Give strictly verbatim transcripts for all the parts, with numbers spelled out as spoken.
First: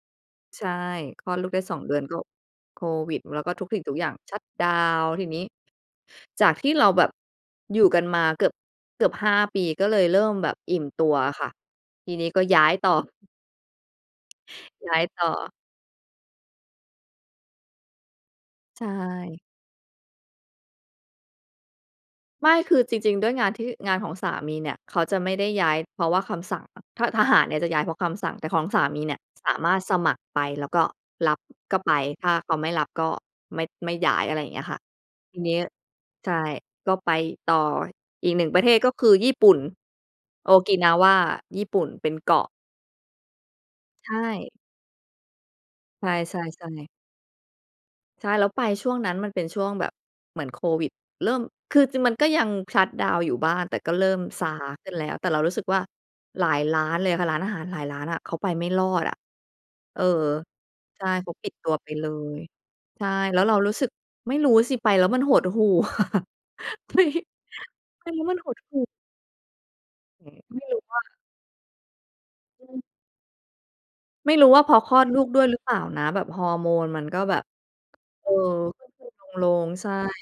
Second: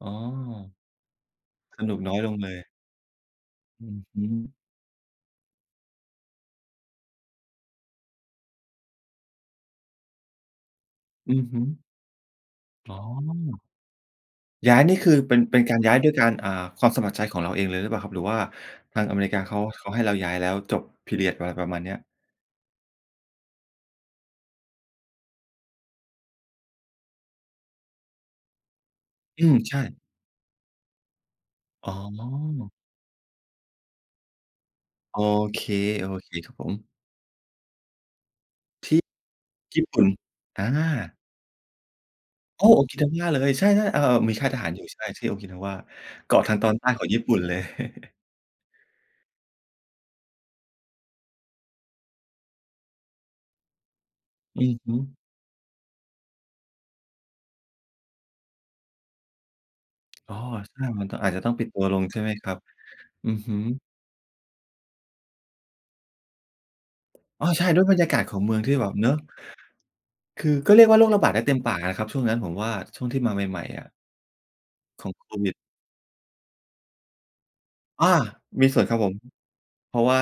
อ๋อ ใช่ คลอดลูกได้ สอสง เดนืุอกนนก้อ็ยลงเลย โควิด แล้วก็ทุกสิ่องืทุกออย่างฮึ ชัตดาวน์ ทีนี้จากที่เราแบบอยู่กันมาเกือบ เกือบ ห้า ปีก็เลยเริ่มแบบอิ่มตัวออะืคอ่ะ ฮึ ทีนี้ก็ย้ายต่อ๋อ อ ย้ายยน้ี่ ายคือ ต่เป็น อ เป็นการย้ายด้วยการ อ่า ความสมัครใจของเราเองเลยหรือเปล่าครับ หรือว่าใชทางอเมริ่ กาเขา เขาให้เราย้ายแล้วจบ พีเรียด อะไรประมาณเนี้ย? ไม่ คือจริง ๆ ด้วยงานที่ งานของสามีเนี่ยเขาจะไม่ได้ย้ายเพราะว่าคำสั่ง ท ทหารเนี่ยจะย้ายเพราะคำสั่ง แต่ของสามีเนี่ยอืสาม มใาชรถ่ สมัครไป แล้วก็รับก็อ๋ไป ถ้าเขาไม่อ รับก็ไม่ ไม่ย้าย อะไรอย่างเงี้ยค่ะ โอทีนีเ้ ค ใช่ ๆ ครับผม ก็ไปต่ออีก หนึ่ง ประเทศ กท็ี่คือญี่ปุ่น ญี่ปุ่น โออกา ินาวะ ญี่ปุ่น เป็นเกาะ โอ้ โอกินาวะเลย ใช่ ๆ เออ ใชๆ มีค่า่ ยทหารอยู่ ใช่ ที่โอกินาวะ ใชเกาะทางต่ อนใๆ ตๆ ้ของญี่ปุ่นเลย ใช่ แล้วไปช่วงนั้นมันเป็นช่วงแบบเหมือนโควิด เริ่ม คือจริงมันก็ยังชัตดาวน์อยู่บ้างแต่ก็เริ่มซาอือขฮึ้ึ นแล้ว แต่เรารู้สึกว่า หลายร้านเลยอะค่ะ ร้านอาหารหลายร้านอะเขาไปไม่รอดอะ เออ อ๋อ ใช่ ใชมั่ นต้อง เอขาจาจะปติ้อดงปิตดัวตัไวปลเง ลใช่ไหมย ครับ ใช่ อืแอล้วฮเรึ ารู้สึก ไม่รู้สิไปแล้วมันหดหู่ ไป อ้อ ใช่ ด้วยบรรไยปากแลา้ศวขมันองหเมืดองทีหู่แบ่ บ เนาะ อืม คือไม่ก็รูเร้ียกวอ่าโรคะ ระบาดได้เต็มปากอะครับช่วงนั้นผมว่า อือ ช่วงที่มาใหม่ ๆ อะ ไม่รู้ว่าเพราะคลอขดองลูโคกด้วยวิหด รือเปล่านะ แบบฮอร์โมนมันก็แบบ อา เออ มีสข่วนครับึผ้น ม ๆ ลง ๆ ใช่ เพราะว่า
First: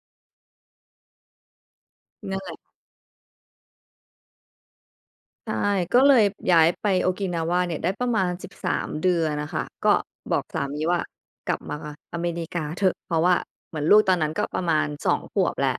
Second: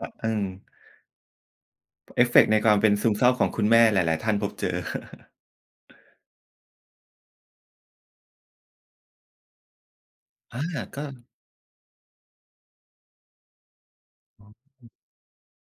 อ อือ เอฟนเฟั่นกแหต์ละ ในความเป็นซึมเศร้าของคุณแม่หลาย ๆ ท่านพบเจอ ใช่ ก็เลยย้ายไปโอกินาวะเนี่ยได้ประมาณ สิบสาม เดือนอะค่ะ ก็บอกอสา ามีวก่า ็ "กลับมาอเมริกาเถอะ" เพราะว่าเหมือนลูกตอนนั้นกอ๋็อ ประมาอืณ อ สอง ขวบแหละ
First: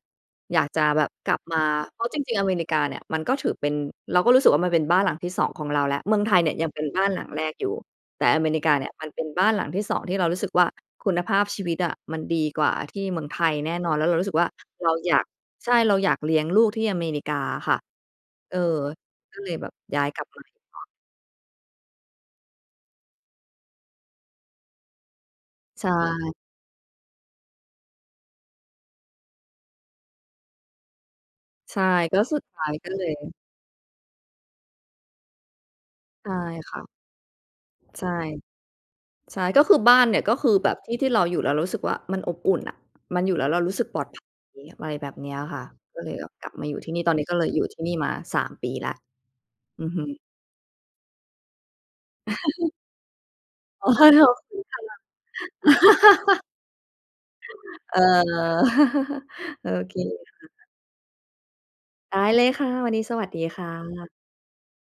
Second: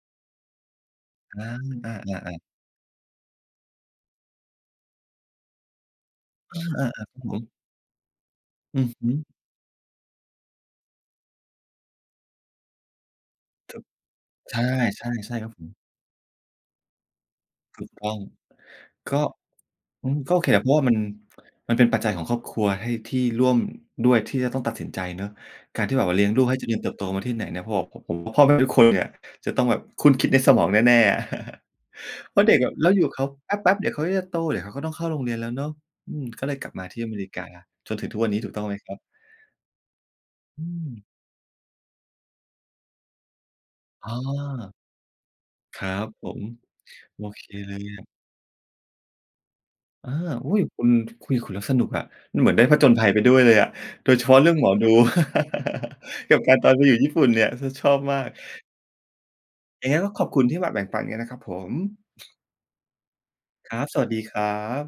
อยากจะแบบกลอับมา า เพราะจริๆ ๆ ง ๆ ๆ อเมริกาเนี่ย มันก็ถือเป็น เราก็รู้สึกว่ามันเป็นบ้านหลังที่ สอง ของเราแหละ เมืองไทยเนี่ยอยังเป็นา ๆ ๆ คบร้ัาบนหผลังแรม กอยู่ แต่อเมริกาอเืนี่อยฮมัึ นเป็นบ้านหลังที่ สอง ที่เรารู้สึกว่า คุณภาพชีวิตอะมันดีกว่าที่เมืองไทยแน่นอน แล้วเรารู้สึกว่าใช่ เราอยาก ๆ ใช่ครับผใชม ่ เราอยากเลี้ยงลูกที่อเมริกาอะค่ะ ถูกต้อง เออ ก็ ก็เลยแบบย้าอืยกม ลับก็มโอาเคแหอีละกเพราระวอ่าบ มัน มันเป็นปัจจัยของครอบครัวให้ ที่ร่วมด้วย ที่จะต้องตัดสินใจเนาะ กใาชรที่แบบว่าเลี้ยง่ ลูกให้เจริญเติบโตมาที่ไหนเนี่ย เพราะว่า ผ ผม พ่อแม่ทุกคนเนี่ยจะต้องแบบครุ่นคิดในสมองแน่ ๆ อะ ใช่ ก็เสพุราดะเดท็ก้าอยะเกร็าเอลยู่กับเขาย แป๊บ ๆ เดี๋ยวเขาจะโต เดี๋ยวเขาก็ต้องเข้าโรงเรียนแล้วเนาะ อืม ใช่ก็เลยกลัคบ่มะ าที่อเมริกาจนใถชึ่ งทุกวันนี้ ถูกต้องไหมครับ? ใช่ ก็คือบ้านเนี่ย ก็คืออืแบบที่ม ที่เราอยู่แล้วรู้สึกว่ามันอบอุ่นอะ มันอยู่แล้วเรารู้สึกปลออด้ภัย อ อะไรแบบเนี้ยอะค่ะ ครัก็บเลยแผบบม กลับมาอยู่ที่นี่ ตอนโนอี้ก็เเคลยอยู่เลทีย่นี่อะ มา สาม ปีแล้ว อือฮอา ึ อุ๊ย คุณ คุยกับคุณแล้วสนุกอะ เหมือนได้ผจญภัยไปด้วยเลยอะ อ๋โดยเฉพาะเรื่องหมอดู อ กับการตอนไปอยู่ญี่ปุ่นเนี่ย ช ชอเอบอ มาก โออย่าเงคไรก็ขอบคคุ่ณที่ะ มาแบ่งปันกันนะครับผม ได้เลยค่ะ วันนี้สวัสดีค่ครับ สวัะ สดีครับ